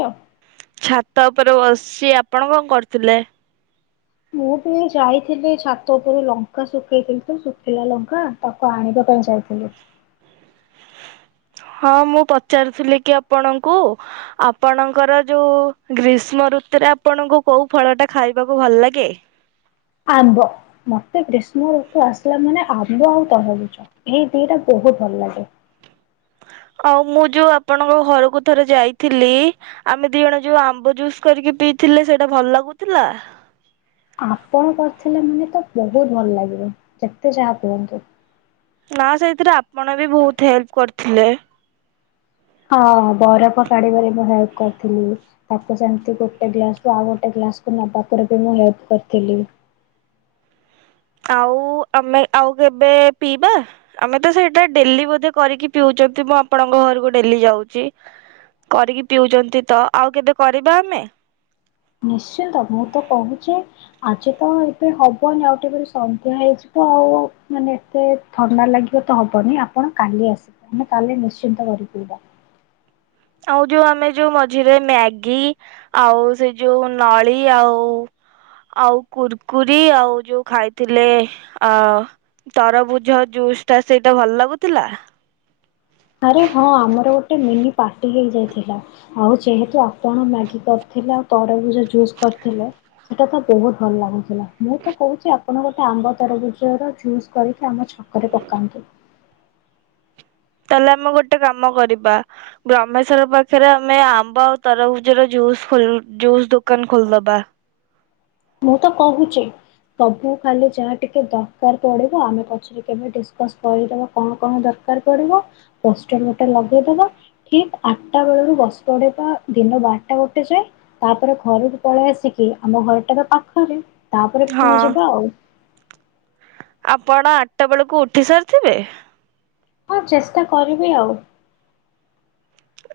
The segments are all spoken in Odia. ହଁ ଛାତ ଉପରେ ବସିଛି ଆପଣ କଣ କରୁଥିଲେ? ମୁଁ ବି ଯାଇଥିଲି ଛାତ ଉପରେ ଲଙ୍କା ଶୁଖେଇଥିଲି ତ ଶୁଖିଲା ଲଙ୍କା ତାକୁ ଆଣିବା ପାଇଁ ଯାଇଥିଲି । ହଁ ମୁଁ ପଚାରୁଥିଲି କି ଆପଣଙ୍କୁ ଆପଣଙ୍କର ଯୋଉ ଗ୍ରୀଷ୍ମ ଋତୁରେ ଆପଣଙ୍କୁ କୋଉ ଫଳ ଟା ଖାଇବାକୁ ଭଲ ଲାଗେ ଆମ୍ୱ ମତେ ଗ୍ରୀଷ୍ମ ଋତୁ ଆସିଲା ମାନେ ଆମ୍ୱ ବହୁତ ଭାବୁଛ ଏଇ ଦିଇଟା ବହୁତ ଭଲ ଲାଗେ। ଆଉ ମୁଁ ଯୋଉ ଆପଣଙ୍କ ଘରକୁ ଥରେ ଯାଇଥିଲି ଆମେ ଦି ଜଣ ଯୋଉ ଆମ୍ବ ଜୁସ୍ କରିକି ପିଇଥିଲେ ସେଇଟା ଭଲ ଲାଗୁଥିଲା? ଆପଣ କରିଥିଲେ ମାନେ ତ ବହୁତ ଭଲ ଲାଗିବ ଯେତେ ଯାହା କୁହନ୍ତୁ । ନା ସେଇଥିରେ ଆପଣ ବି ବହୁତ ହେଲ୍ପ କରିଥିଲେ। ହଁ ବରଫ କାଢିବାରେ ମୁଁ ହେଲ୍ପ କରିଥିଲି ତାକୁ ସେମତି ଗୋଟେ ଗ୍ଲାସ ରୁ ଆଉ ଗୋଟେ ଗ୍ଲାସକୁ ନବା ପରେ ବି ମୁଁ ହେଲ୍ପ କରିଥିଲି। ଆଉ ଆମେ ଆଉ କେବେ ପିଇବା ଆମେ ତ ସେଇଟା ଡେଲି ବୋଧେ କରିକି ପିଉଛନ୍ତି ମୁଁ ଆପଣଙ୍କ ଘରକୁ ଡେଲି ଯାଉଛି କରିକି ପିଉଛନ୍ତି ତ ଆଉ କେବେ କରିବା ଆମେ ନିଶ୍ଚିନ୍ତ ମୁଁ ତ କହୁଛି ଆଜି ତ ଏବେ ହବନି ଆଉ ଟିକେପରେ ସନ୍ଧ୍ୟା ହେଇଯିବ ଆଉ ମାନେ ଏତେ ଥଣ୍ଡା ଲାଗିବ ତ ହବନି ଆପଣ କାଲି ଆସିବେ ଆମେ ମୁଁ କାଲି ନିଶ୍ଚିନ୍ତ କରି ପିଇବା। ଆଉ ଯୋଉ ଆମେ ଯୋଉ ମଝିରେ ମ୍ୟାଗି ଆଉ ସେ ଯୋଉ ନଳି ଆଉ ଆଉ କୁରକୁରି ଆଉ ଯୋଉ ଖାଇଥିଲେ ଅ ତରଭୁଜ ଜୁସ୍ ଟା ସେଇଟା ଭଲ ଲାଗୁଥିଲା? ଆରେ ହଁ ଆମର ଗୋଟେ ମିନି ପାର୍ଟି ହେଇଯାଇଥିଲା ଆଉ ଯେହେତୁ ଆପଣ ମ୍ୟାଗି କରିଥିଲେ ଆଉ ତରଭୁଜ ଜୁସ୍ କରିଥିଲେ ସେଇଟା ତ ବହୁତ ଭଲ ଲାଗୁଥିଲା । ମୁଁ ତ କହୁଛି ଆପଣ ଆପଣ ଗୋଟେ ଆମ୍ବ ତରଭୁଜ ର ଜୁସ୍ କରି ଆମ ଛକରେ ପକାନ୍ତୁ। ତାହେଲେ ଆମେ ଗୋଟେ କାମ କରିବା ବ୍ରମେଶ୍ଵର ପାଖରେ ଆମେ ଆମ୍ବ ଆଉ ତରଭୁଜର ଜ ଜୁସ୍ ଦୋକାନ ଖୋଲିଦବା। ମୁଁ ତ କହୁଛି ସବୁ ଖାଲି ଯାହା ଟିକେ ଦରକାର ପଡିବ ଆମେ ପଛରେ କେବେ ଡିସକସ କରିଦବା କଣ କଣ ଦରକାର ପଡିବ ପୋଷ୍ଟର ଗୋଟେ ଲଗେଇଦବା ଠିକ ଆଠଟା ବେଳରୁ ବସି ପଡିବା ଦିନ ବାରଟା ଗୋଟେ ଯାଏ ତାପରେ ଘରକୁ ପଳେଇ ଆସିକି ଆମ ଘରଟା ତ ପାଖରେ ତାପରେ ହଁ ପୁଣି ଯିବା ଆଉ। ଆପଣ ଆଠଟା ବେଳକୁ ଉଠି ସାରିଥିବେ? ହଁ ଚେଷ୍ଟା କରିବି ଆଉ।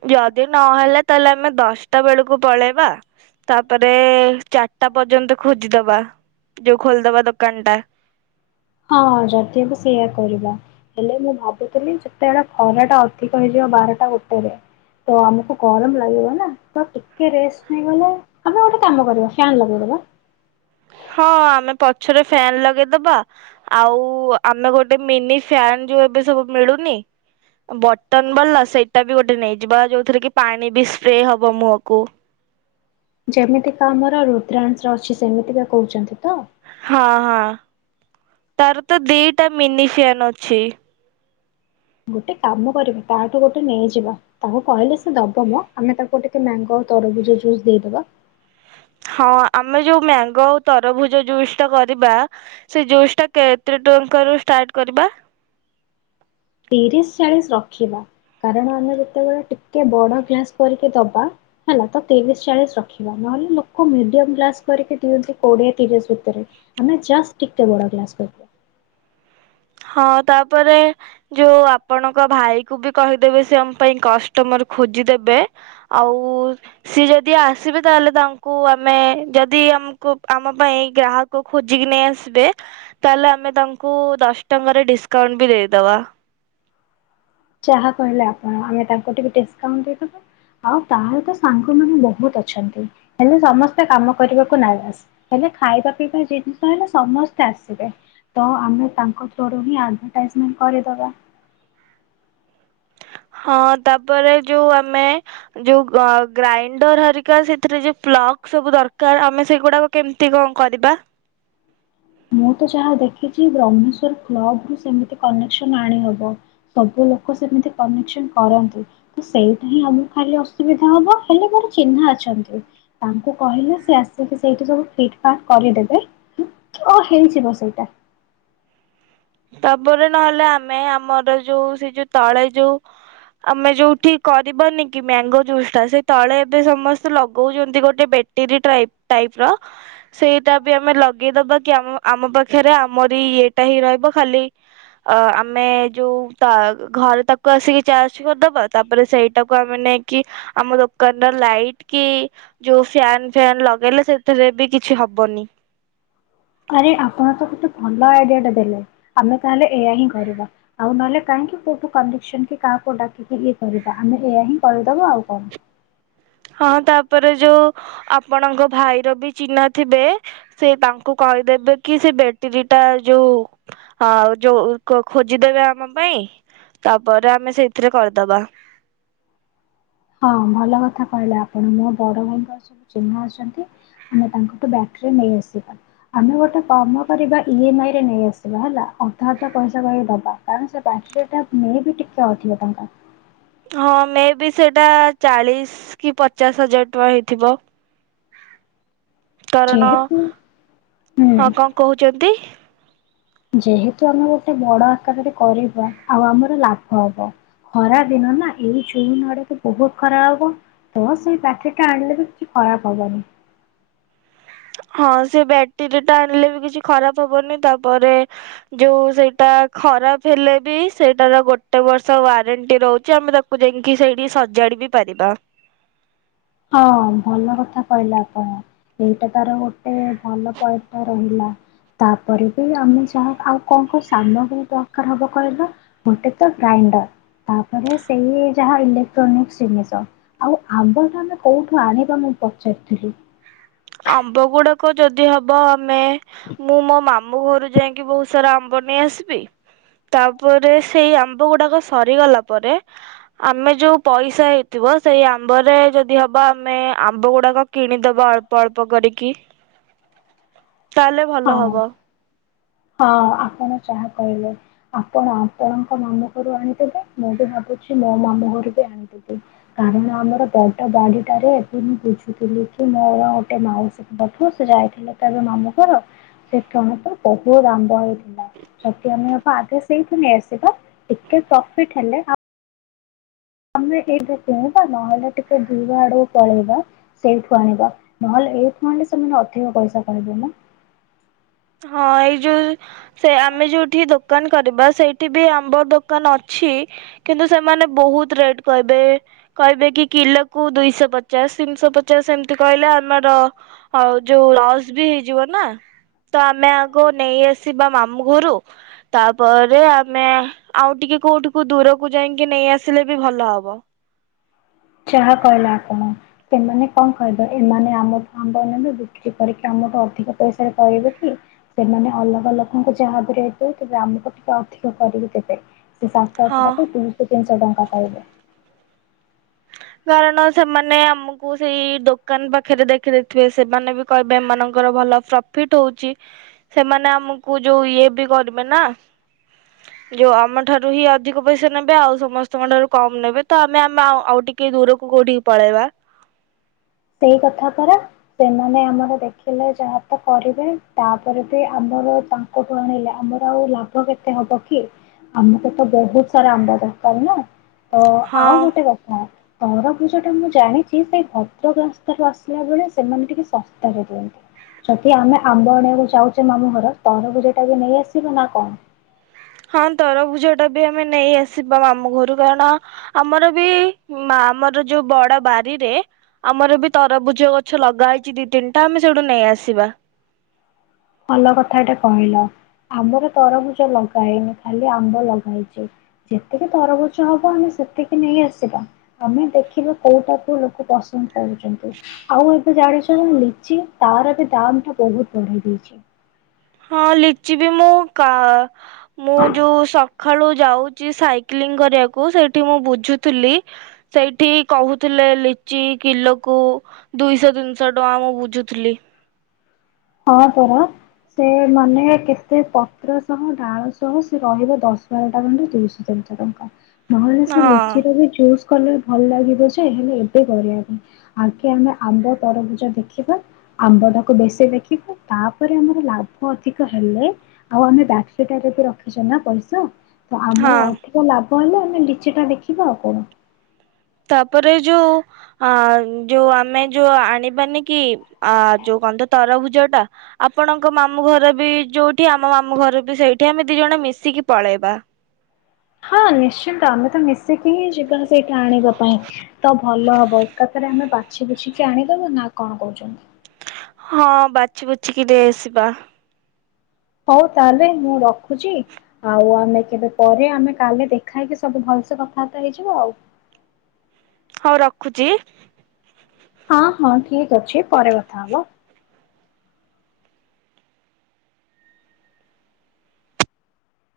ଯଦି ନହେଲେ ତାହେଲେ ଆମେ ଦଶଟା ବେଳକୁ ପଳେଇବା ତାପରେ ଚାରିଟା ପର୍ଯ୍ୟନ୍ତ ଖୋଜିଦବା ଯୋଉ ଖୋଲିଦବା ଦୋକାନ ଟା। ହଁ ଯଦି ହବ ସେଇଆ କରିବା ହେଲେ ମୁଁ ଭାବୁଥିଲି ଯେତେବେଳେ ଖରା ଟା ଅଧିକ ହେଇଯିବ ବାରଟା ଗୋଟେରେ ତ ଆମକୁ ଗରମ ଲାଗିବ ନା ତ ଟିକେ ରେଷ୍ଟ ନେଇଗଲେ ଆମେ ଗୋଟେ କାମ କରିବା ଫ୍ୟାନ ଲଗେଇଦବା। ହଁ ଆମେ ପଛରେ ଫ୍ୟାନ ଲଗେଇଦବା ଆଉ ଆମେ ଗୋଟେ ମିନି ଫ୍ୟାନ ଯୋଉ ଏବେ ସବୁ ମିଳୁନି ବଟନ ବାଲା ସେଇଟା ବି ଗୋଟେ ନେଇଯିବା ଯୋଉଥିରେ କି ପାଣି ବି ସ୍ପ୍ରେ ହବ ମୁହଁକୁ ଯେମିତିକା ଆମର ରୁଦ୍ରାନ୍ସ୍ର ଅଛି ସେମିତିକା କହୁଛନ୍ତି। ତ? ହଁ ହଁ। ତାର ତ ଦିଟା ମିନିସିିଆନ୍ ଅଛି। ଗୋଟେ କାମ କରିବୁ ତାଠୁ ଗୋଟେ ନେଇଯିବା ତାକୁ କହିଲେ ସେ ଦବ ମ ଆମେ ତାକୁ ଟିକେ ମ୍ୟାଙ୍ଗୋ ତରଭୁଜ ଜୁସ୍ ଦେଇଦବା। ହଁ ଆମେ ଯୋଉ ମ୍ୟାଙ୍ଗୋ ଆଉ ତରଭୁଜ ଜୁସ୍ ଟା କରିବା ସେ ଜୁସ୍ ଟା କେତେ ଟଙ୍କାରୁ ଷ୍ଟାର୍ଟ କରିବା। ତିରିଶ୍ ଚାଳିଶ୍ ରଖିବା କାରଣ ଆମେ ଯେତେବେଳେ ଟିକେ ବଡ ଗ୍ଲାସ କରିକି ଦବା ହେଲା ତ ତିରିଶ୍ ଚାଳିଶ୍ ରଖିବା ନହେଲେ ଲୋକ ମିଡିୟମ ଗ୍ଲାସ କରିକି ଦିଅନ୍ତି କୋଡିଏ ତିରିଶ୍ ଭିତରେ ଆମେ ଜଷ୍ଟ ଟିକେ ବଡ ଗ୍ଲାସ କରିବା। ହଁ ତାପରେ ଯୋଉ ଆପଣଙ୍କ ଭାଇ କୁ ବି କହିଦେବେ ସେ ଆମ ପାଇଁ କଷ୍ଟମର ଖୋଜିଦେବେ ଆଉ ସିଏ ଯଦି ଆସିବେ ତାହେଲେ ତାଙ୍କୁ ଆମେ ଯଦି ଆମକୁ ଆମ ପାଇଁ ଗ୍ରାହକ ଖୋଜିକି ନେଇ ଆସିବେ ତାହେଲେ ଆମେ ତାଙ୍କୁ ଦସ୍ ଟଙ୍କାରେ ଡିସ୍କାଉଣ୍ଟ ବି ଦେଇଦବା। ଯାହା କହିଲେ ଆପଣ ଆମେ ତାଙ୍କୁ ଟିକେ ଡିସ୍କାଉଣ୍ଟ ଦେଇଦବା ଆଉ ତାର ତ ସାଙ୍ଗ ମାନେ ବହୁତ ଅଛନ୍ତି ହେଲେ ସମସ୍ତେ କାମ କରିବାକୁ ନାରାଜ ହେଲେ ଖାଇବା ପିଇବା ଜିନିଷ ହେଲେ ସମସ୍ତେ ଆସିବେ ତ ଆମେ ତାଙ୍କ ଥରୋ ରୁ ହିଁ ଆଡଭାଟାଇଯମେଣ୍ଟ କରିଦବା। ହଁ ତାପରେ ଯୋଉ ଆମେ ଯୋଉ ଗ ଗ୍ରାଇଣ୍ଡର ହେରିକା ସେଥିରେ ଯୋଉ ପ୍ଲଗ୍ ସବୁ ଦରକାର ଆମେ ସେଗୁଡାକ କେମତି କଣ କରିବା। ମୁଁ ତ ଯାହା ଦେଖିଛି ବ୍ରହ୍ମେଶ୍ଵର କ୍ଲବ ରୁ ସେମିତି କନେକ୍ସନ ଆଣିହବ ସବୁ ଲୋକ ସେମିତି କନେକ୍ସନ କରନ୍ତି ତ ସେଇଟା ହିଁ ଆମକୁ ଖାଲି ଅସୁବିଧା ହବ ହେଲେ ମୋର ଚିହ୍ନା ଅଛନ୍ତି ତାଙ୍କୁ କହିଲେ ସେ ଆସିକି ସେଇଠି ସବୁ ଫିଟ୍ ଫାଟ୍ କରିଦେବେ। ହେଇଯିବ ସେଇଟା। ତାପରେ ନହେଲେ ଆମେ ଆମର ଯୋଉ ସେ ଯୋଉ ତଳେ ଯୋଉ ଆମେ ଯୋଉଠି କରିବନି କି ମ୍ୟାଙ୍ଗୋ ଜୁସ୍ ଟା ସେ ତଳେ ଏବେ ସମସ୍ତେ ଲଗଉଛନ୍ତି ଗୋଟେ ବେଟିରୀ ଟାଇପ୍ ର ସେଇଟା ବି ଆମେ ଲଗେଇଦବା କି ଆମ ଆମ ପାଖରେ ଆମରି ଇଏଟା ହିଁ ରହିବ। ଖାଲି ଅ ଆମେ ଯୋଉ ତା ଘରେ ତାକୁ ଆସିକି ଚାର୍ଜ କରିଦବା ତାପରେ ସେଇଟାକୁ ଆମେ ନେଇକି ଆମ ଦୋକାନର ଲାଇଟ୍ କି ଯୋଉ ଫ୍ୟାନ ଫ୍ୟାନ ଲଗେଇଲେ ସେଥିରେ ବି କିଛି ହବନି। ଆରେ ଆପଣ ତ ଗୋଟେ ଭଲ ଆଇଡିଆ ଟା ଦେଲେ ଆମେ ତାହେଲେ ଏଇଆ ହିଁ କରିବା ଆଉ ନହେଲେ କାହିଁକି କୋଉଠୁ କନେକ୍ସନ୍ କି କାହାକୁ ଡାକିକି ଇଏ କରିବା ଆମେ ଏଇଆ ହିଁ କରିଦବା ଆଉ କଣ? ହଁ ତାପରେ ଯୋଉ ଆପଣଙ୍କ ଭାଇର ବି ଚିହ୍ନା ଥିବେ ସେ ତାଙ୍କୁ କହିଦେବେ କି ସେ ବେଟିରୀ ଟା ଯୋଉ ଆଉ ଯୋଉ ଖୋଜିଦେବେ ଆମ ପାଇଁ ତାପରେ ଆମେ ସେଇଥିରେ କରିଦବା। ହଁ ଭଲ କଥା କହିଲେ ଆପଣ ମୋ ବଡ଼ ଭାଇଙ୍କର ସବୁ ଚିହ୍ନା ଅଛନ୍ତି ଆମେ ତାଙ୍କଠୁ ବ୍ୟାଟରୀ ନେଇଆସିବା ଆମେ ଗୋଟେ କାମ କରିବା ଇ ଏମ ଆଇରେ ନେଇଆସିବା ହେଲା ଅଧା ଅଧା ପଇସା କହିବାକୁ ଦେବା କାରଣ ସେ ବ୍ୟାଟରୀଟା ମେ ବିି ଟିକେ ଅଧିବ ଟଙ୍କା। ହଁ ମେ ବି ସେଇଟା ଚାଲିଶ୍ କି ପଚାଶ ହଜାର ଟଙ୍କା ହେଇଥିବ। କାରଣ ଯେହେତୁ ହୁଁ ହଁ କଣ କହୁଛନ୍ତି। ଯେହେତୁ ଆମେ ଗୋଟେ ବଡ ଆକାରରେ କରିବା ଆଉ ଆମର ଲାଭ ହବ ଖରା ଦିନ ନା ଏଇ ଜୁନ ଆଡକୁ ବହୁତ ଖରା ହବ ତ ସେଇ ବ୍ୟାଟେରି ଟା ଆଣିଲେ ବି କିଛି ଖରାପ ହବନି। ହଁ ସେ ବ୍ୟାଟେରୀ ଟା ଆଣିଲେ ବି କିଛି ଖରାପ ହବନି ତାପରେ ଯୋଉ ସେଇଟା ଖରାପ ହେଲେ ବି ସେଇଟାର ଗୋଟେ ବର୍ଷ ୱାରେଣ୍ଟି ରହୁଛି ଆମେ ତାକୁ ଯାଇଁକି ସେଇଠି ସଜାଡି ବି ପାରିବା। ହଁ ହଁ ଭଲ କଥା କହିଲେ ଆପଣ ଏଇଟା ତାର ଗୋଟେ ଭଲ ପଇସା ରହିଲା ତାପରେ ବି ଆମେ ଯାହା ଆଉ କଣ କଣ ସାମଗ୍ରୀ ଦରକାର ହବ କହିଲ ଗୋଟେ ତ ଗ୍ରାଇଣ୍ଡର ତାପରେ ସେଇ ଯାହା ଇଲେକ୍ଟ୍ରୋନିକ୍ସ ଜିନିଷ ଆଉ ଆଗକୁ। କୋଉଠୁ ଆଣିବା ମୁଁ ପଚାରୁଥିଲି। ଆମ୍ବ ଗୁଡାକ ଯଦି ହବ ଆମେ ମୁଁ ମୋ ମାମୁଁ ଘରୁ ଯାଇକି ବହୁତ ସାରା ଆମ୍ବ ନେଇଆସିବି ତାପରେ ସେଇ ଆମ୍ବ ଗୁଡାକ ସରିଗଲା ପରେ ଆମେ ଯୋଉ ପଇସା ହେଇଥିବ ସେଇ ଆମ୍ବରେ ଯଦି ହବା ଆମେ ଆମ୍ବ ଗୁଡାକ କିଣିଦବା। ଅଳ୍ପ ଅଳ୍ପ କରିକି। ତାହେଲେ ଭଲ ହଁ ହବ। ହଁ ଆପଣ ଯହା କହିଲେ ଆପଣ ଆପଣଙ୍କ ମାମୁଁ ଘରୁ ଆଣିଦେବେ ମୁଁ ବି ଭାବୁଛି ମୋ ମାମୁଁ ଘରୁ ବି ଆଣିଦେବି କାରଣ ଆମର ବଡ ବାଡିଟାରେ ଏବେ ମୁଁ ବୁଝୁଥିଲି କି ମୋର ଗୋଟେ ମାଉସୀଙ୍କ ଠୁ ସେ ଯାଇଥିଲେ ତ ଏବେ ମାମୁଁ ଘର କିଛି କ୍ଷଣ ପାଇଁ ବହୁତ ଆମ୍ୱ ହେଇଥିଲା ଯଦି ହବ ଆମେ ଆଗେ ସେଇଠୁ ନେଇ ଆସିବା ଟିକେ ପ୍ରଫିଟ ହେଲେ। ଆମେ ଏଇଠୁ କିଣିବା ନହେଲେ ଟିକେ ଦୂର ଆଡକୁ ପଳେଇବା ସେଇଠୁ ଆଣିବା ନହେଲେ ଏଇଠୁ ଆଣିଲେ ସେମାନେ ଅଧିକ ପଇସା କିହିବେ ନାଁ। ହଁ ଏଇ ଯୋଉ ସେ ଆମେ ଯୋଉଠି ଦୋକାନ କରିବା ସେଇଠି ବି ଆମ୍ବ ଦୋକାନ ଅଛି କିନ୍ତୁ ସେମାନେ ବହୁତ ରେଟ୍ କହିବେ କହିବେ କି କିଲୋକୁ ଦୁଇଶହ ପଚାଶ ତିନିଶହ ପଚାଶ ଏମିତି କହିଲେ ଆମର ଯୋଉ ଲସ୍ ବି ହେଇଯିବ ନା। ତ ଆମେ ଆଗ ନେଇ ଆସିବା ମାମୁଁ ଘରୁ ତାପରେ ଆମେ ଆଉ ଟିକେ କୋଉଠିକୁ ଦୂରକୁ ଯାଇକି ନେଇ ଆସିଲେ ବି ଭଲ ହବ। ଯାହା କହିଲେ ଆପଣ ସେମାନେ କଣ କହିବେ ଏମାନେ ଆମଠୁ ଆମ୍ବ ନେବେ ବିକ୍ରି କରିକି ଆମଠୁ ଅଧିକ ପଇସାରେ କରି ବିକି ସେମାନେ ଅଲଗା ଲୋକଙ୍କୁ ଯାହା ବି ରେଟ୍ ଦୋଉଥିବେ ଆମକୁ ଟିକେ ଅଧିକ କରିକି ଦେବେ। ସେ ସାତ ଅଖି ହଁ। ଟାକୁୁ ତିନିଶହ ତିିନିଶହ ଟଙ୍କା। କଟାଇଲେ। କାରଣ ସେମାନେ ଆମକୁ ସେଇ ଦୋକାନ ପାଖରେ ଦେଖିଦେଇଥିବେ ସେମାନେ ବି କହିବେ ଏମାନଙ୍କର ଭଲ ପ୍ରଫିଟ୍ ହଉଛି ସେମାନେ ଆମକୁ ଯୋଉ ଇଏ ବି କରିବେ ନା ଯୋଉ ଆମଠାରୁ ହିଁ ଅଧିକ ପଇସା ନେବେ ଆଉ ସମସ୍ତଙ୍କ ଠାରୁ କମ ନେବେ ତ ଆମେ ଆମ। ଆଉ ଟିକେ ଦୂରକୁ କୋଉଠିକି ପଳେଇବା। ସେଇ କଥା ପାରା ସେମାନେ ଆମର ଦେଖିଲେ ଯାହା ତ କରିବେ ତାପରେ ବି ଆମର ତାଙ୍କଠୁ ଆଣିଲେ ଆମର ଆଉ ଲାଭ କେତେ ହବ କି ଆମକୁ ତ ବହୁତ ସାରା ଆମ୍ବ ଦରକାର ନା। ତ ହଁ ଆଉ ଗୋଟେ କଥା ତରଭୁଜ ଟା ମୁଁ ଜାଣିଛି ସେଇ ରାସ୍ତାରୁ ଆସିଲା ବେଳେ ସେମାନେ ଟିକେ ଶସ୍ତାରେ ଦିଅନ୍ତି ଯଦି ଆମେ ଆମ୍ବ ଆଣିବାକୁ ଯାଉଛେ ମାମୁଁ ଘର ତରଭୁଜ ଟା ବି ନେଇ ଆସିବ ନା କଣ? ହଁ ତରଭୁଜ ଟା ବି ଆମେ ନେଇ ଆସିବା ମାମୁଁ ଘରୁ କାରଣ ଆମର ବି ଆମର ଯୋଉ ବଡ ବାରିରେ ଆମର ବି ତରଭୁଜ ଗଛ ଲଗା ହେଇଛି ଦିଇ ତିନିଟା ଆମେ ସେଇଠୁ ନେଇ ଆସିବା। ଭଲ କଥାଟେ କହିଲ ଆମର ତରଭୁଜ ଲଗା ହେଇନି ଖାଲି ଆମ୍ବ ଲଗା ହେଇଛି ଯେତିକି ତରଭୁଜ ହବ ଆମେ ସେତିକି ନେଇ ଆସିବା ଆମେ ଦେଖିବା କୋଉଟା କୁ ଲୋକ ପସନ୍ଦ କରୁଛନ୍ତି ଆଉ ଏବେ ଜାଣିଛ ଯେ ଲିଚି ତାର ବି ଦାମ ଟା ବହୁତ ବଢି [unintelligible] ହଁ ଲିଚି ବି ମୁଁ କା ମୁଁ ଯୋଉ ସଖାଳୁ ଯାଉଛି ସାଇକେଲିଂ କରିବାକୁ ସେଇଠି ମୁଁ ବୁଝୁଥିଲି ସେଇଠି କହୁଥିଲେ ଲିଚି କିଲୋକୁ ଦିଇଶହ ତିନିଶହ ଟଙ୍କା ମୁଁ ବୁଝୁଥିଲି। ହଁ ପରା ସେ ମାନେ କେତେ ପତ୍ର ସହ ଡାଳ ସହ ସେ ରହିବ ଦଶ ବାରଟା ଖଣ୍ଡେ ତିନିଶହ ତିନିଶହ ଟଙ୍କା ନହେଲେ ସେ ହଁ ଲିଚିର ବି ଜୁସ୍ କଲେ ଭଲ ଲାଗିବ ଯେ ।ହେଲେ ଏବେ କରିବା ଆଗେ ଆମେ ଆମ୍ବ ତରଭୁଜା ଦେଖିବା ଆମ୍ବ ଟାକୁ ବେଶୀ ଦେଖ ତାପରେ ଆମର ଲାଭ ଅଧିକ ହେଲେ ଆଉ ଆମେ ବାକ୍ସଟା ରେ ବି ରଖିଛ ନା ପଇସା ତ ହଁ ଆମର ଅଧିକ ଲାଭ କହିଲ ଆମେ ଲିଚଟା ଦେଖିବା ଆଉ କଣ? ତାପରେ ଯୋଉ ଅ ଯୋଉ ଆମେ ଯୋଉ ଆଣିବାନି କି ଯୋଉ କହନ୍ତି ତରଭୁଜ ଟା ଆପଣଙ୍କ ମାମୁଁ ଘର ବି ଯୋଉଠି ଆମ ମାମୁଁ ଘର ବି ସେଇଠି ଆମେ ଦି ଜଣ ମିଶିକି ପଳେଇବା। ହଁ ନିଶ୍ଚିନ୍ତ ଆମେ ତ ମିଶିକି ହିଁ ଯିବା ସେଇଠା ଆଣିବା ପାଇଁ ତ ଭଲ ହବ ଏକାଥାରେ ଆମେ ବାଛି ବୁଛିକି ଆଣିଦବା ନା କଣ କହୁଛନ୍ତି। ହଁ ବାଛି ବୁଛିିକି ଦେଇ ଆସିବା। ହଉ ତାହେଲେ ମୁଁ ରଖୁଛି ଆଉ ଆମେ କେବେ ପରେ ଆମେ କାଲି ଦେଖା ହେଇକି ସବୁ ଭଲସେ କଥାବାର୍ତ୍ତା ହେଇଯିବ ଆଉ। ହଉ ରଖୁଛି। ହଁ ହଁ ଠିକ ଅଛି ପରେ କଥା ହବା।